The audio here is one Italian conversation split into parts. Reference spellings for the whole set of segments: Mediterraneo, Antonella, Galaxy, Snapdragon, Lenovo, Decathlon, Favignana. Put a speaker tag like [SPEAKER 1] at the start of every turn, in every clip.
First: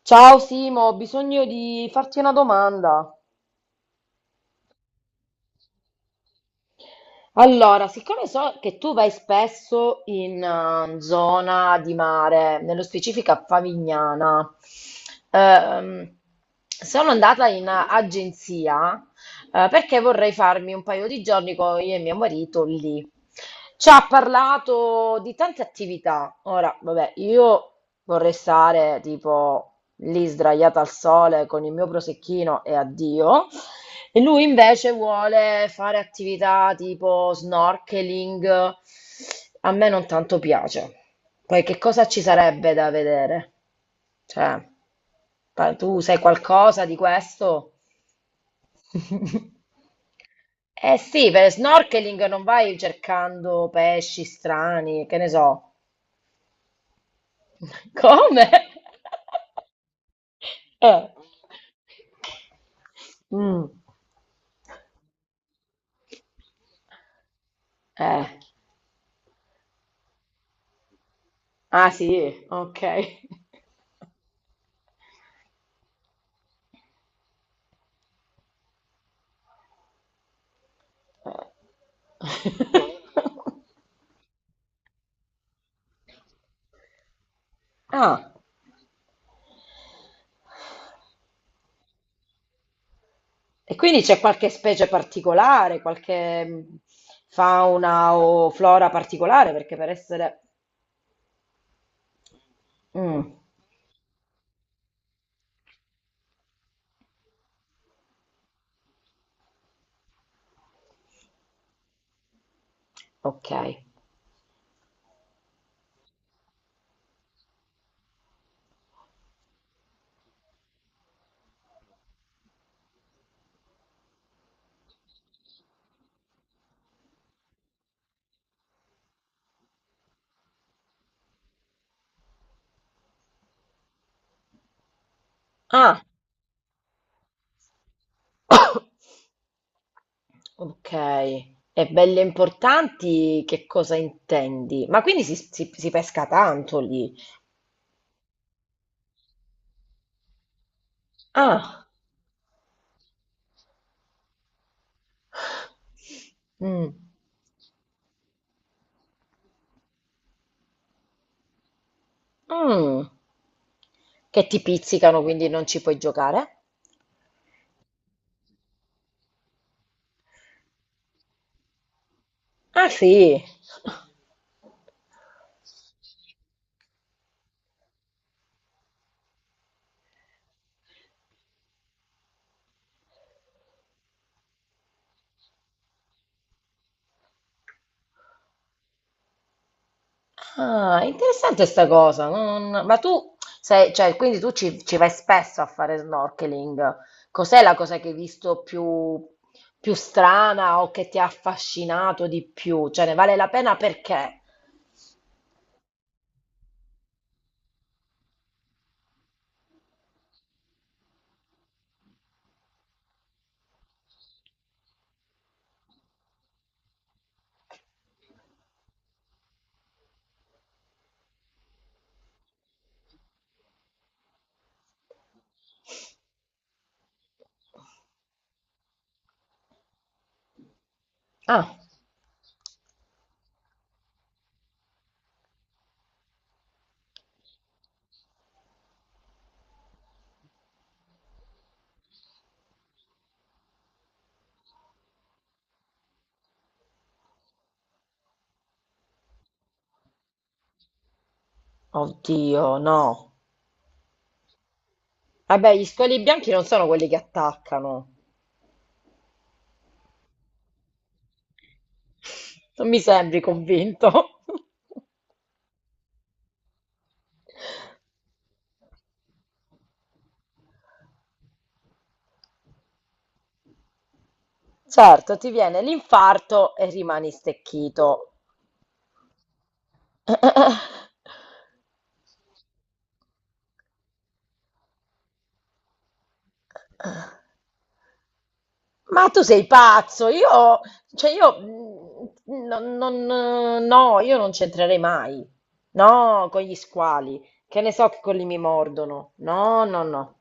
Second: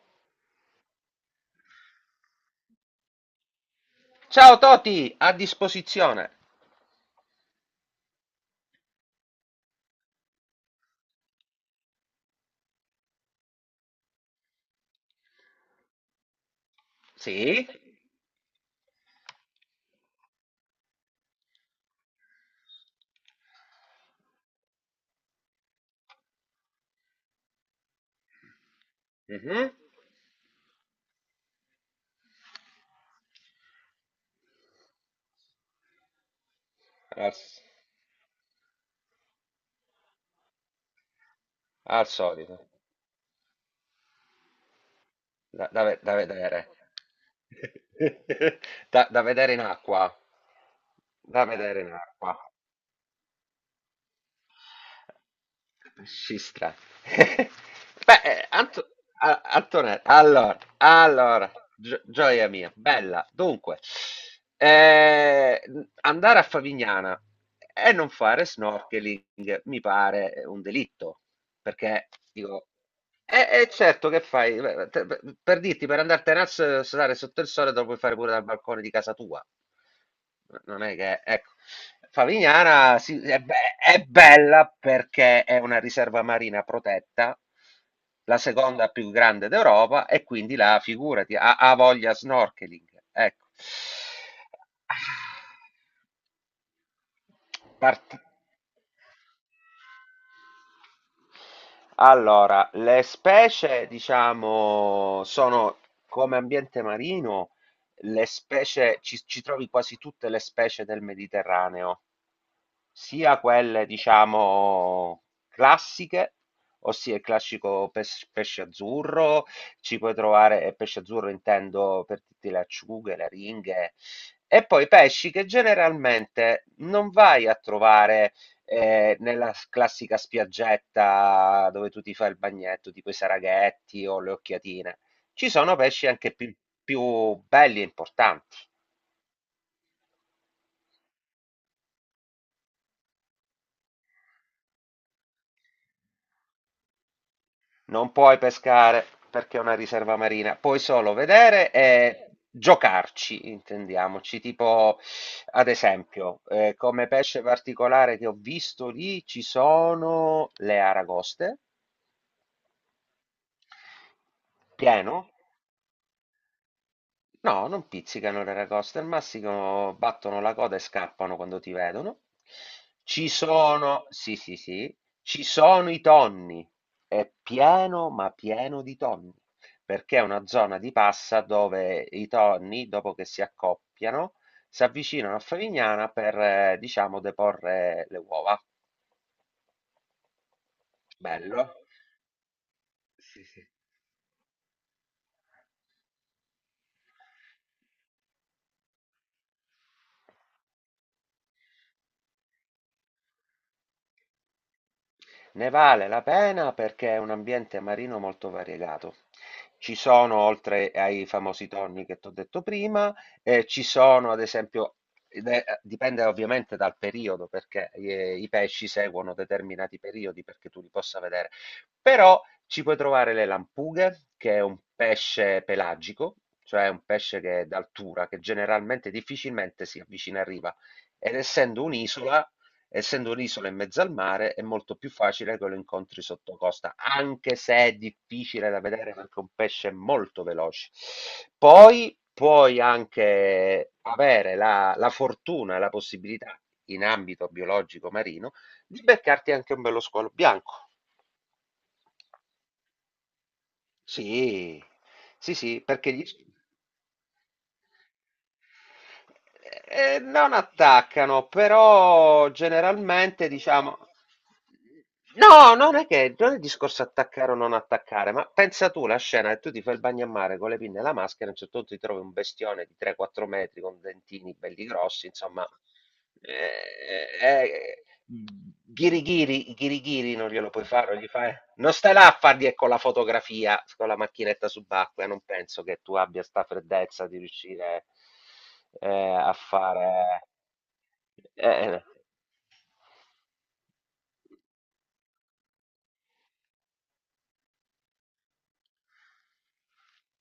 [SPEAKER 1] Ciao Simo, ho bisogno di farti una domanda.
[SPEAKER 2] Ciao Toti, a disposizione.
[SPEAKER 1] Allora, siccome so che tu vai spesso in zona di mare, nello specifico a Favignana, ehm, sono andata
[SPEAKER 2] Sì?
[SPEAKER 1] in agenzia perché vorrei farmi un paio di giorni con io e mio marito lì. Ci ha parlato di tante attività. Ora, vabbè, io vorrei stare
[SPEAKER 2] Mhm.
[SPEAKER 1] tipo lì sdraiata al sole con il mio prosecchino e addio. E lui invece vuole fare attività tipo
[SPEAKER 2] Al,
[SPEAKER 1] snorkeling. A me non tanto piace. Poi che cosa
[SPEAKER 2] al
[SPEAKER 1] ci
[SPEAKER 2] solito.
[SPEAKER 1] sarebbe da vedere? Cioè,
[SPEAKER 2] Da, da ve-
[SPEAKER 1] tu
[SPEAKER 2] da
[SPEAKER 1] sai
[SPEAKER 2] vedere.
[SPEAKER 1] qualcosa di questo?
[SPEAKER 2] Da, da vedere in acqua.
[SPEAKER 1] Eh sì,
[SPEAKER 2] Da
[SPEAKER 1] per
[SPEAKER 2] vedere in
[SPEAKER 1] snorkeling
[SPEAKER 2] acqua.
[SPEAKER 1] non vai cercando pesci strani, che ne so.
[SPEAKER 2] Scistra. Beh,
[SPEAKER 1] Come?
[SPEAKER 2] Antonella, allora,
[SPEAKER 1] Eh.
[SPEAKER 2] allora, gioia mia, bella.
[SPEAKER 1] Mm.
[SPEAKER 2] Dunque, eh, andare a Favignana e non
[SPEAKER 1] Eh.
[SPEAKER 2] fare snorkeling mi pare un delitto,
[SPEAKER 1] Ah
[SPEAKER 2] perché
[SPEAKER 1] sì,
[SPEAKER 2] dico.
[SPEAKER 1] ok.
[SPEAKER 2] Certo, che fai? Beh, per dirti, per andartene a stare sotto il sole, te lo puoi fare pure dal balcone di casa tua. Non è che, ecco, Favignana sì, è, è bella perché è una riserva marina protetta,
[SPEAKER 1] Eh. Ah.
[SPEAKER 2] la seconda più grande d'Europa, e quindi là, figurati, ha, ha voglia snorkeling. Ecco.
[SPEAKER 1] E quindi c'è qualche specie
[SPEAKER 2] Ah,
[SPEAKER 1] particolare, qualche
[SPEAKER 2] Part-
[SPEAKER 1] fauna o flora particolare, perché per essere...
[SPEAKER 2] allora, le
[SPEAKER 1] Mm,
[SPEAKER 2] specie, diciamo, sono come ambiente marino, le specie, ci trovi quasi tutte le specie del Mediterraneo sia
[SPEAKER 1] ok.
[SPEAKER 2] quelle diciamo classiche, ossia il classico pesce azzurro, ci puoi trovare, e pesce azzurro intendo per tutte le acciughe, le ringhe, e poi pesci che generalmente non vai a trovare nella classica spiaggetta dove tu ti fai il bagnetto, tipo i saraghetti o le occhiatine. Ci sono
[SPEAKER 1] Ah,
[SPEAKER 2] pesci anche più, più belli e importanti.
[SPEAKER 1] ok. E belle importanti, che cosa intendi? Ma quindi si pesca tanto lì?
[SPEAKER 2] Non puoi pescare perché è una riserva marina, puoi solo vedere
[SPEAKER 1] Ah,
[SPEAKER 2] e giocarci, intendiamoci. Tipo, ad esempio,
[SPEAKER 1] mm.
[SPEAKER 2] come pesce particolare che ho visto lì ci sono le aragoste,
[SPEAKER 1] Mm. Che ti pizzicano,
[SPEAKER 2] pieno.
[SPEAKER 1] quindi non ci puoi giocare?
[SPEAKER 2] No, non pizzicano il Reracosta, al massimo battono la coda e scappano quando ti vedono.
[SPEAKER 1] Ah
[SPEAKER 2] Ci
[SPEAKER 1] sì.
[SPEAKER 2] sono, sì, sì, sì, ci sono i tonni, è pieno, ma pieno di tonni, perché è una zona di passa dove i tonni, dopo che si accoppiano, si avvicinano a Favignana per, diciamo, deporre le uova.
[SPEAKER 1] Ah, interessante
[SPEAKER 2] Bello.
[SPEAKER 1] sta cosa. Ma tu
[SPEAKER 2] Sì, sì.
[SPEAKER 1] sei, cioè, quindi tu ci vai spesso a fare snorkeling. Cos'è la cosa che hai visto più, più strana o che ti ha affascinato di più? Cioè, ne vale la pena perché?
[SPEAKER 2] Ne vale la pena perché è un ambiente marino molto variegato. Ci sono, oltre ai famosi tonni che t'ho detto prima, ci sono ad esempio, dipende ovviamente dal periodo, perché i pesci seguono determinati periodi perché tu li possa vedere, però ci puoi trovare le lampughe, che è un pesce pelagico, cioè un pesce che è d'altura, che generalmente difficilmente si avvicina a riva. Ed
[SPEAKER 1] Ah,
[SPEAKER 2] essendo un'isola, essendo un'isola in mezzo al mare è molto più facile che lo incontri sotto costa, anche se è difficile da vedere perché è un pesce molto veloce. Poi puoi anche avere la, la fortuna e la possibilità, in ambito biologico marino, di beccarti anche un bello squalo bianco.
[SPEAKER 1] oddio, no.
[SPEAKER 2] Sì, sì,
[SPEAKER 1] Vabbè,
[SPEAKER 2] sì,
[SPEAKER 1] gli
[SPEAKER 2] perché
[SPEAKER 1] squali
[SPEAKER 2] gli,
[SPEAKER 1] bianchi non sono quelli che attaccano.
[SPEAKER 2] Non attaccano, però
[SPEAKER 1] Non mi sembri
[SPEAKER 2] generalmente diciamo.
[SPEAKER 1] convinto.
[SPEAKER 2] No, non è che non è il discorso attaccare o non attaccare, ma pensa tu la scena che tu ti fai il bagno a mare con le pinne e la maschera, a un certo punto ti trovi un bestione di 3-4 metri con dentini belli grossi,
[SPEAKER 1] Certo, ti
[SPEAKER 2] insomma,
[SPEAKER 1] viene l'infarto e
[SPEAKER 2] eh,
[SPEAKER 1] rimani
[SPEAKER 2] eh,
[SPEAKER 1] stecchito.
[SPEAKER 2] ghirigiri, ghirigiri non glielo puoi fare, non gli fai- non stai là a fargli con la fotografia, con la macchinetta subacquea, non penso che tu abbia sta freddezza di riuscire.
[SPEAKER 1] Ma tu
[SPEAKER 2] A
[SPEAKER 1] sei pazzo,
[SPEAKER 2] fare
[SPEAKER 1] io, cioè io,
[SPEAKER 2] eh,
[SPEAKER 1] mm, non- non- no, io non c'entrerei mai, no, con gli squali, che ne so che quelli mi mordono, no, no, no.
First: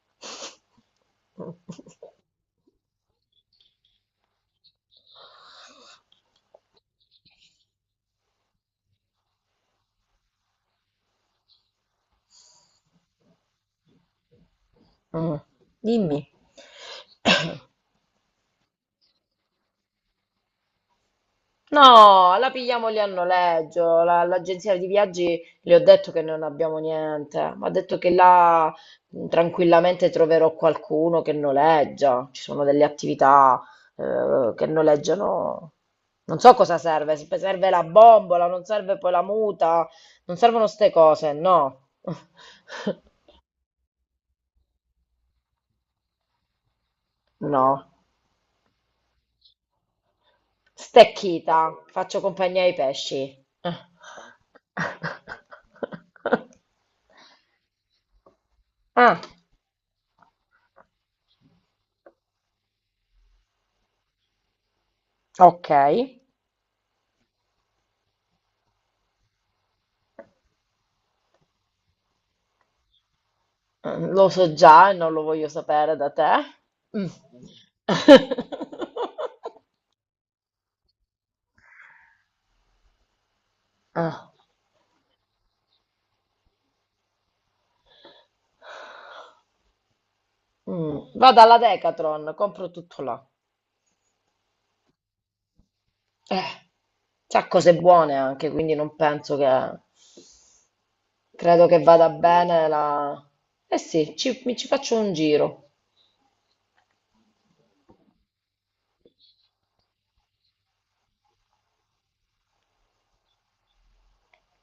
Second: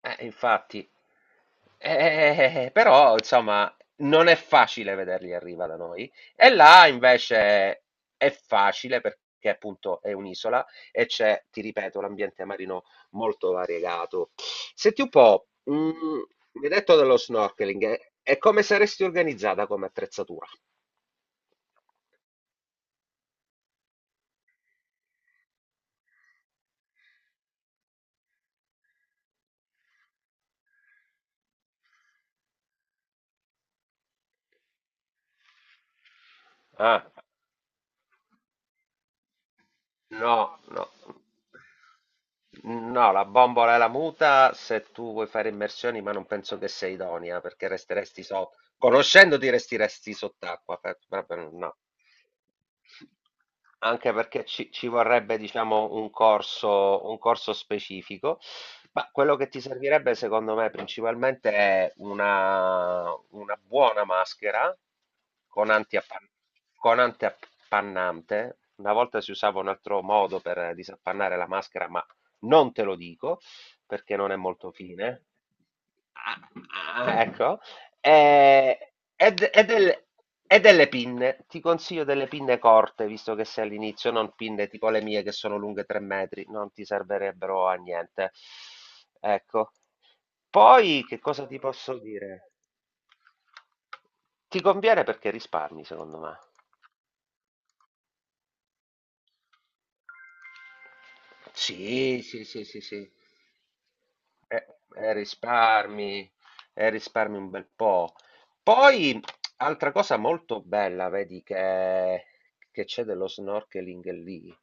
[SPEAKER 2] infatti. Però insomma non è facile vederli arriva da noi. E là invece è facile perché appunto è un'isola e c'è, ti ripeto, l'ambiente marino molto variegato. Senti un
[SPEAKER 1] Mm.
[SPEAKER 2] po',
[SPEAKER 1] Dimmi.
[SPEAKER 2] mi hai detto dello snorkeling, e come saresti organizzata come attrezzatura?
[SPEAKER 1] No, la pigliamo lì a noleggio. L'agenzia di viaggi le ho detto che non abbiamo niente, ma ha detto che là tranquillamente troverò qualcuno che noleggia. Ci sono delle attività che noleggiano. Non so cosa
[SPEAKER 2] Ah.
[SPEAKER 1] serve, se serve la bombola, non serve poi la muta, non
[SPEAKER 2] No,
[SPEAKER 1] servono
[SPEAKER 2] no.
[SPEAKER 1] ste cose, no.
[SPEAKER 2] No, la bombola è la muta se tu vuoi fare immersioni, ma non penso che sei idonea perché
[SPEAKER 1] No.
[SPEAKER 2] resteresti sotto. Conoscendoti resteresti sott'acqua. Proprio no.
[SPEAKER 1] Stecchita, faccio compagnia ai pesci.
[SPEAKER 2] Anche perché ci, ci vorrebbe, diciamo, un corso specifico. Ma
[SPEAKER 1] Ah.
[SPEAKER 2] quello che ti servirebbe, secondo me, principalmente è una buona maschera
[SPEAKER 1] Ok,
[SPEAKER 2] con
[SPEAKER 1] eh,
[SPEAKER 2] antiappan- con antiappannante. Una volta si usava un altro modo per disappannare la maschera, ma non te lo dico perché
[SPEAKER 1] lo
[SPEAKER 2] non è
[SPEAKER 1] so
[SPEAKER 2] molto
[SPEAKER 1] già e non lo
[SPEAKER 2] fine.
[SPEAKER 1] voglio sapere da te.
[SPEAKER 2] Ah,
[SPEAKER 1] Mm.
[SPEAKER 2] ah, ecco, eh, E, d- e del- e delle pinne, ti consiglio delle pinne corte, visto che sei all'inizio,
[SPEAKER 1] Ah,
[SPEAKER 2] non pinne tipo le mie che sono lunghe 3 metri, non ti servirebbero a niente. Ecco. Poi
[SPEAKER 1] mm.
[SPEAKER 2] che
[SPEAKER 1] Vado
[SPEAKER 2] cosa
[SPEAKER 1] alla
[SPEAKER 2] ti posso
[SPEAKER 1] Decathlon,
[SPEAKER 2] dire?
[SPEAKER 1] compro tutto là.
[SPEAKER 2] Ti conviene perché risparmi, secondo me.
[SPEAKER 1] Eh, c'ha cose buone anche, quindi non penso che... Credo che vada
[SPEAKER 2] Sì, sì, sì,
[SPEAKER 1] bene
[SPEAKER 2] sì, sì.
[SPEAKER 1] la... Eh sì, mi ci
[SPEAKER 2] Eh,
[SPEAKER 1] faccio
[SPEAKER 2] eh,
[SPEAKER 1] un giro.
[SPEAKER 2] risparmi, risparmi un bel po'. Poi, altra cosa molto bella, vedi, che c'è dello snorkeling lì,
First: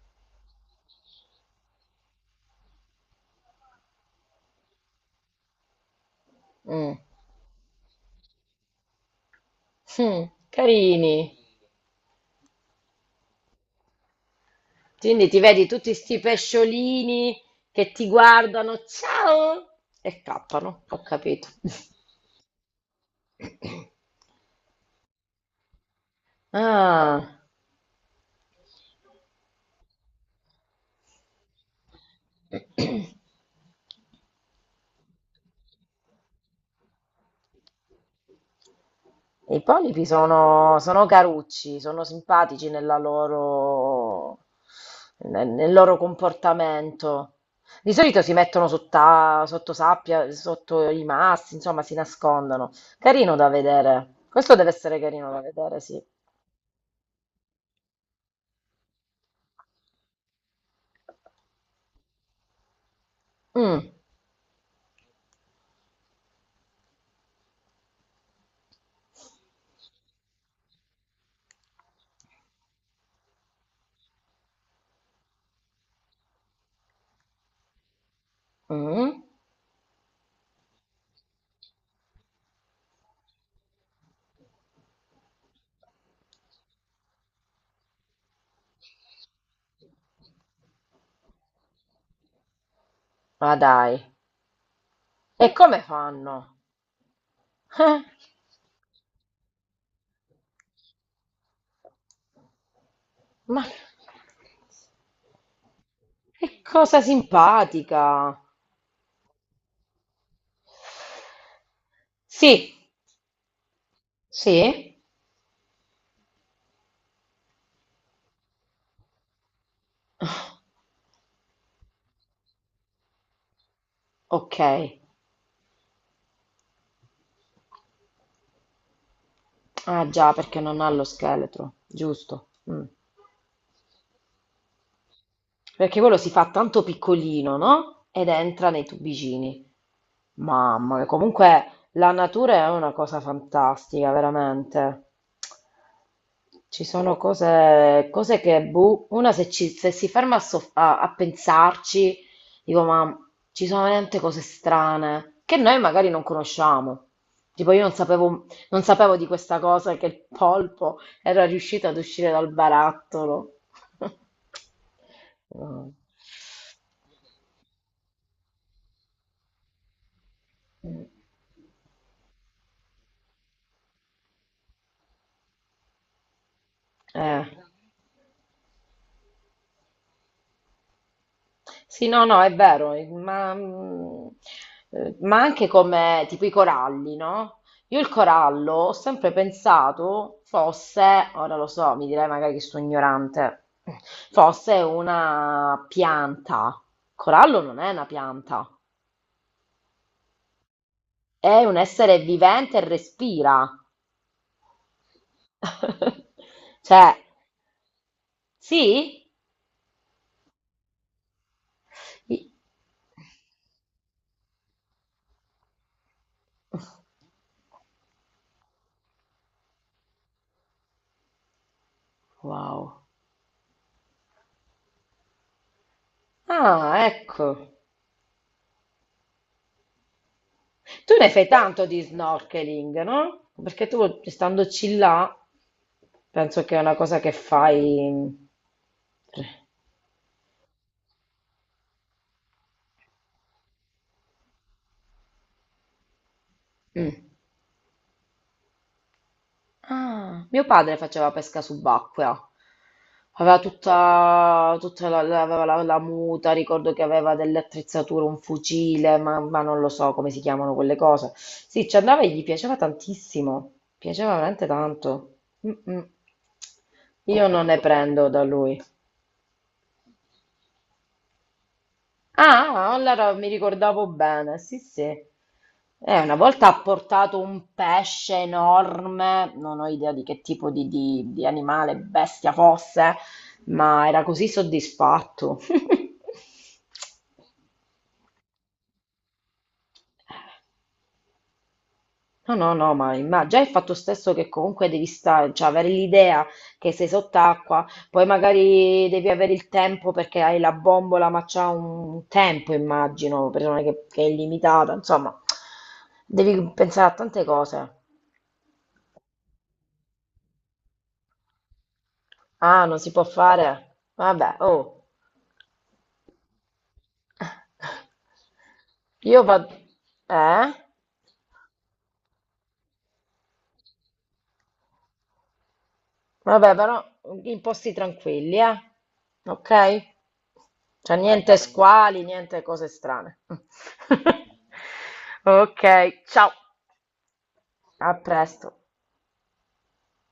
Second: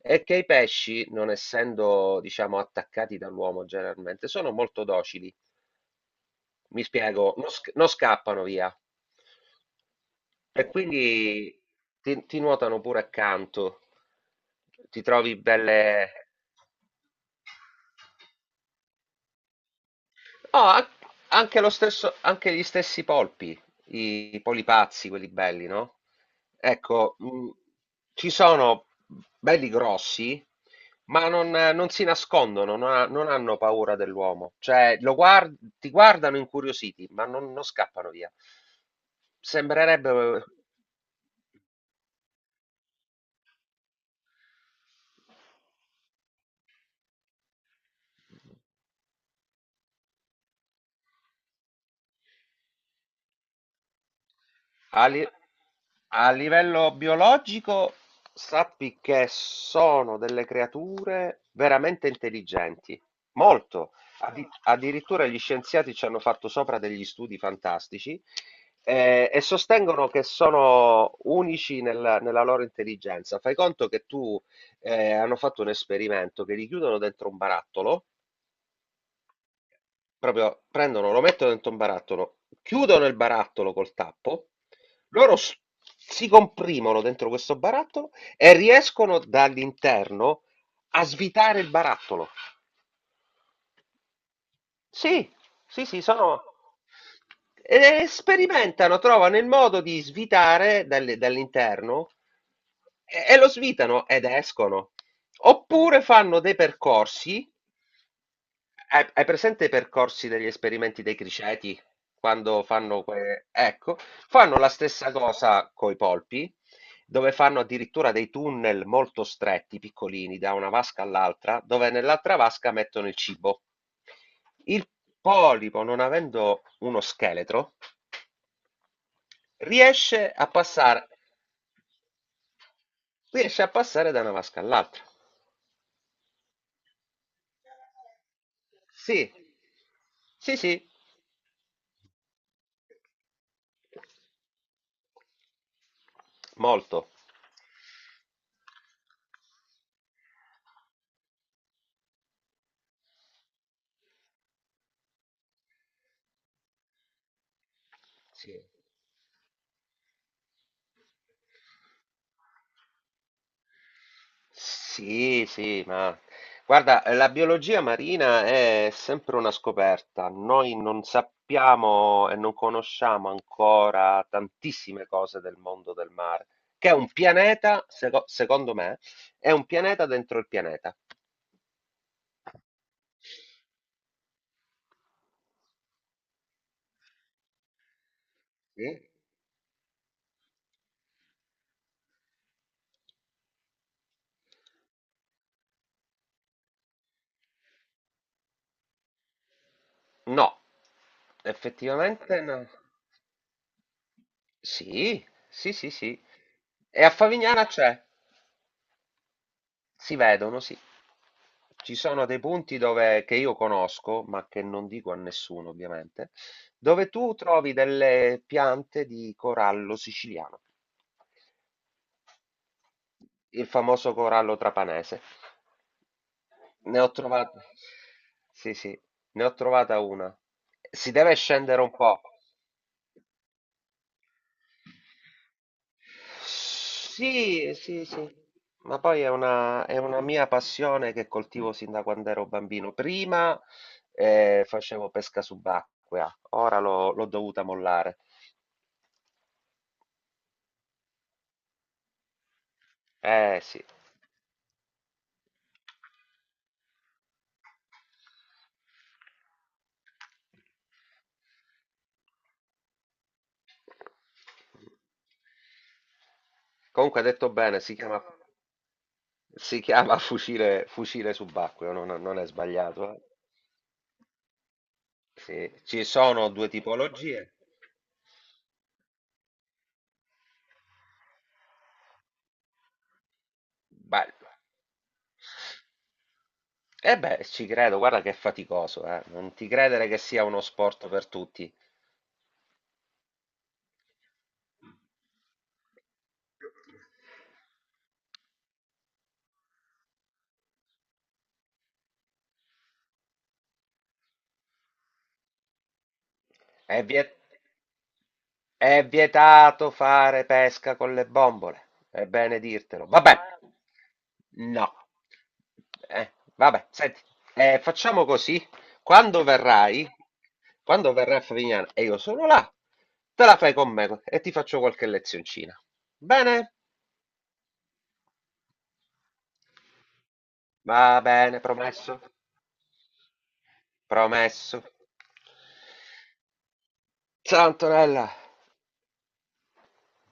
[SPEAKER 2] è che i pesci, non essendo, diciamo, attaccati dall'uomo generalmente, sono molto docili. Mi
[SPEAKER 1] Mm.
[SPEAKER 2] spiego, non scappano via.
[SPEAKER 1] Mm,
[SPEAKER 2] E quindi
[SPEAKER 1] carini.
[SPEAKER 2] ti nuotano pure accanto. Ti
[SPEAKER 1] Quindi
[SPEAKER 2] trovi
[SPEAKER 1] ti vedi
[SPEAKER 2] belle...
[SPEAKER 1] tutti sti pesciolini che ti guardano, ciao, e
[SPEAKER 2] No,
[SPEAKER 1] cappano,
[SPEAKER 2] an-
[SPEAKER 1] ho capito.
[SPEAKER 2] anche lo stesso, anche gli stessi polpi, i polipazzi, quelli belli, no? Ecco,
[SPEAKER 1] Ah,
[SPEAKER 2] ci sono belli grossi, ma non, non si nascondono, non hanno paura dell'uomo. Cioè, ti guardano incuriositi, ma non, non scappano via.
[SPEAKER 1] i polipi
[SPEAKER 2] Sembrerebbe.
[SPEAKER 1] sono, sono carucci, sono simpatici nella nel loro comportamento. Di solito si mettono sotto sabbia, sotto i massi, insomma, si nascondono. Carino da vedere. Questo deve essere
[SPEAKER 2] A, li-
[SPEAKER 1] carino da vedere, sì.
[SPEAKER 2] a livello biologico, sappi che sono delle creature veramente intelligenti,
[SPEAKER 1] Mm,
[SPEAKER 2] molto. Addirittura gli scienziati ci hanno fatto sopra degli studi fantastici e sostengono che sono unici nella, nella loro intelligenza. Fai conto che tu hanno fatto un esperimento che li chiudono dentro un barattolo.
[SPEAKER 1] mm.
[SPEAKER 2] Proprio prendono, lo mettono dentro un barattolo, chiudono il barattolo col tappo, loro s- si comprimono dentro questo barattolo e riescono dall'interno a svitare il barattolo.
[SPEAKER 1] Ma dai.
[SPEAKER 2] Sì,
[SPEAKER 1] E come
[SPEAKER 2] sì, sì,
[SPEAKER 1] fanno?
[SPEAKER 2] sono...
[SPEAKER 1] Eh,
[SPEAKER 2] e sperimentano, trovano il modo di svitare dall'interno e lo
[SPEAKER 1] ma
[SPEAKER 2] svitano ed escono. Oppure fanno dei
[SPEAKER 1] che cosa
[SPEAKER 2] percorsi.
[SPEAKER 1] simpatica!
[SPEAKER 2] Hai presente i percorsi degli esperimenti dei criceti?
[SPEAKER 1] Sì,
[SPEAKER 2] Ecco, fanno la
[SPEAKER 1] sì?
[SPEAKER 2] stessa cosa coi polpi, dove fanno addirittura dei tunnel molto stretti, piccolini, da una vasca all'altra, dove nell'altra vasca mettono il cibo. Il
[SPEAKER 1] Okay.
[SPEAKER 2] polipo, non avendo uno scheletro,
[SPEAKER 1] Ah
[SPEAKER 2] riesce
[SPEAKER 1] già,
[SPEAKER 2] a
[SPEAKER 1] perché non ha lo
[SPEAKER 2] passare,
[SPEAKER 1] scheletro, giusto. Mh.
[SPEAKER 2] riesce a passare da una vasca all'altra.
[SPEAKER 1] Perché quello si fa tanto piccolino, no, ed entra nei
[SPEAKER 2] Sì,
[SPEAKER 1] tubicini.
[SPEAKER 2] sì, sì,
[SPEAKER 1] Mamma mia, comunque la natura è una cosa fantastica, veramente. Ci
[SPEAKER 2] molto.
[SPEAKER 1] sono cose, cose che, boh, una se si ferma a, a pensarci, dico, ma ci sono veramente cose strane che noi magari non conosciamo. Tipo, io non sapevo,
[SPEAKER 2] Sì.
[SPEAKER 1] non sapevo di questa cosa che il polpo era riuscito ad uscire dal barattolo.
[SPEAKER 2] Sì, sì,
[SPEAKER 1] No.
[SPEAKER 2] ma guarda, la biologia marina è sempre una scoperta. Noi non sappiamo e non conosciamo ancora tantissime cose del mondo del mare, che è un
[SPEAKER 1] Eh.
[SPEAKER 2] pianeta, secondo me, è un pianeta dentro il pianeta.
[SPEAKER 1] Sì, no, no, è vero, ma anche come tipo i coralli, no? Io il corallo
[SPEAKER 2] Sì?
[SPEAKER 1] ho sempre pensato fosse, ora lo so, mi direi magari che sono ignorante, fosse una pianta. Il corallo non è una pianta,
[SPEAKER 2] No,
[SPEAKER 1] è un essere
[SPEAKER 2] effettivamente no.
[SPEAKER 1] vivente e respira.
[SPEAKER 2] Sì, sì, sì, sì. E a
[SPEAKER 1] Cioè,
[SPEAKER 2] Favignana c'è.
[SPEAKER 1] sì?
[SPEAKER 2] Si vedono, sì. Ci sono dei
[SPEAKER 1] I-
[SPEAKER 2] punti dove, che io conosco, ma che non dico a nessuno ovviamente, dove tu trovi delle piante di corallo siciliano,
[SPEAKER 1] Wow.
[SPEAKER 2] il famoso corallo trapanese. Ne
[SPEAKER 1] Ah,
[SPEAKER 2] ho trovata,
[SPEAKER 1] ecco.
[SPEAKER 2] sì, sì, ne ho trovata una. Si
[SPEAKER 1] Tu ne
[SPEAKER 2] deve
[SPEAKER 1] fai
[SPEAKER 2] scendere
[SPEAKER 1] tanto
[SPEAKER 2] un
[SPEAKER 1] di
[SPEAKER 2] po'.
[SPEAKER 1] snorkeling, no? Perché tu, standoci là, penso che è una cosa che
[SPEAKER 2] Sì, sì, sì,
[SPEAKER 1] fai...
[SPEAKER 2] ma poi è una mia passione che coltivo sin da quando ero bambino. Prima facevo pesca subacquea, ora l'ho
[SPEAKER 1] Mm.
[SPEAKER 2] dovuta mollare.
[SPEAKER 1] Ah, mio padre faceva pesca subacquea. Aveva
[SPEAKER 2] Eh sì.
[SPEAKER 1] tutta, la muta, ricordo che aveva delle attrezzature, un fucile, ma non lo so come si chiamano quelle cose. Sì, ci andava e gli piaceva tantissimo, piaceva veramente tanto. Mm, mm.
[SPEAKER 2] Comunque ha
[SPEAKER 1] Io
[SPEAKER 2] detto
[SPEAKER 1] non ne
[SPEAKER 2] bene,
[SPEAKER 1] prendo da lui.
[SPEAKER 2] si chiama fucile, fucile subacqueo, non, non è
[SPEAKER 1] Ah,
[SPEAKER 2] sbagliato. Eh.
[SPEAKER 1] allora mi ricordavo bene, sì, sì.
[SPEAKER 2] Sì, ci
[SPEAKER 1] Una
[SPEAKER 2] sono
[SPEAKER 1] volta
[SPEAKER 2] due
[SPEAKER 1] ha portato
[SPEAKER 2] tipologie.
[SPEAKER 1] un pesce enorme, non ho idea di che tipo di animale, bestia fosse, ma era così
[SPEAKER 2] Bello.
[SPEAKER 1] soddisfatto.
[SPEAKER 2] E beh, ci credo, guarda che è faticoso, eh. Non ti credere che sia uno sport per tutti.
[SPEAKER 1] No, no, no, ma già il fatto stesso che comunque devi stare, cioè avere l'idea che sei sott'acqua, poi magari devi avere il tempo perché hai la bombola, ma c'ha un tempo, immagino, che è illimitata, insomma, devi
[SPEAKER 2] E
[SPEAKER 1] pensare a
[SPEAKER 2] vi è...
[SPEAKER 1] tante cose.
[SPEAKER 2] È vietato fare pesca con le bombole, è bene
[SPEAKER 1] Ah, non
[SPEAKER 2] dirtelo.
[SPEAKER 1] si può
[SPEAKER 2] Vabbè,
[SPEAKER 1] fare? Vabbè,
[SPEAKER 2] no.
[SPEAKER 1] oh.
[SPEAKER 2] Vabbè, senti, facciamo così.
[SPEAKER 1] Io
[SPEAKER 2] Quando
[SPEAKER 1] vado...
[SPEAKER 2] verrai,
[SPEAKER 1] Eh?
[SPEAKER 2] quando verrai a Favignana e io sono là, te la fai con me e ti faccio qualche lezioncina.
[SPEAKER 1] Vabbè,
[SPEAKER 2] Bene?
[SPEAKER 1] però in posti tranquilli, eh? Ok? Cioè,
[SPEAKER 2] Va
[SPEAKER 1] niente
[SPEAKER 2] bene,
[SPEAKER 1] d'accordo,
[SPEAKER 2] promesso.
[SPEAKER 1] squali, niente cose strane.
[SPEAKER 2] Promesso.
[SPEAKER 1] Ok, ciao,
[SPEAKER 2] Ciao
[SPEAKER 1] a
[SPEAKER 2] Antonella.
[SPEAKER 1] presto.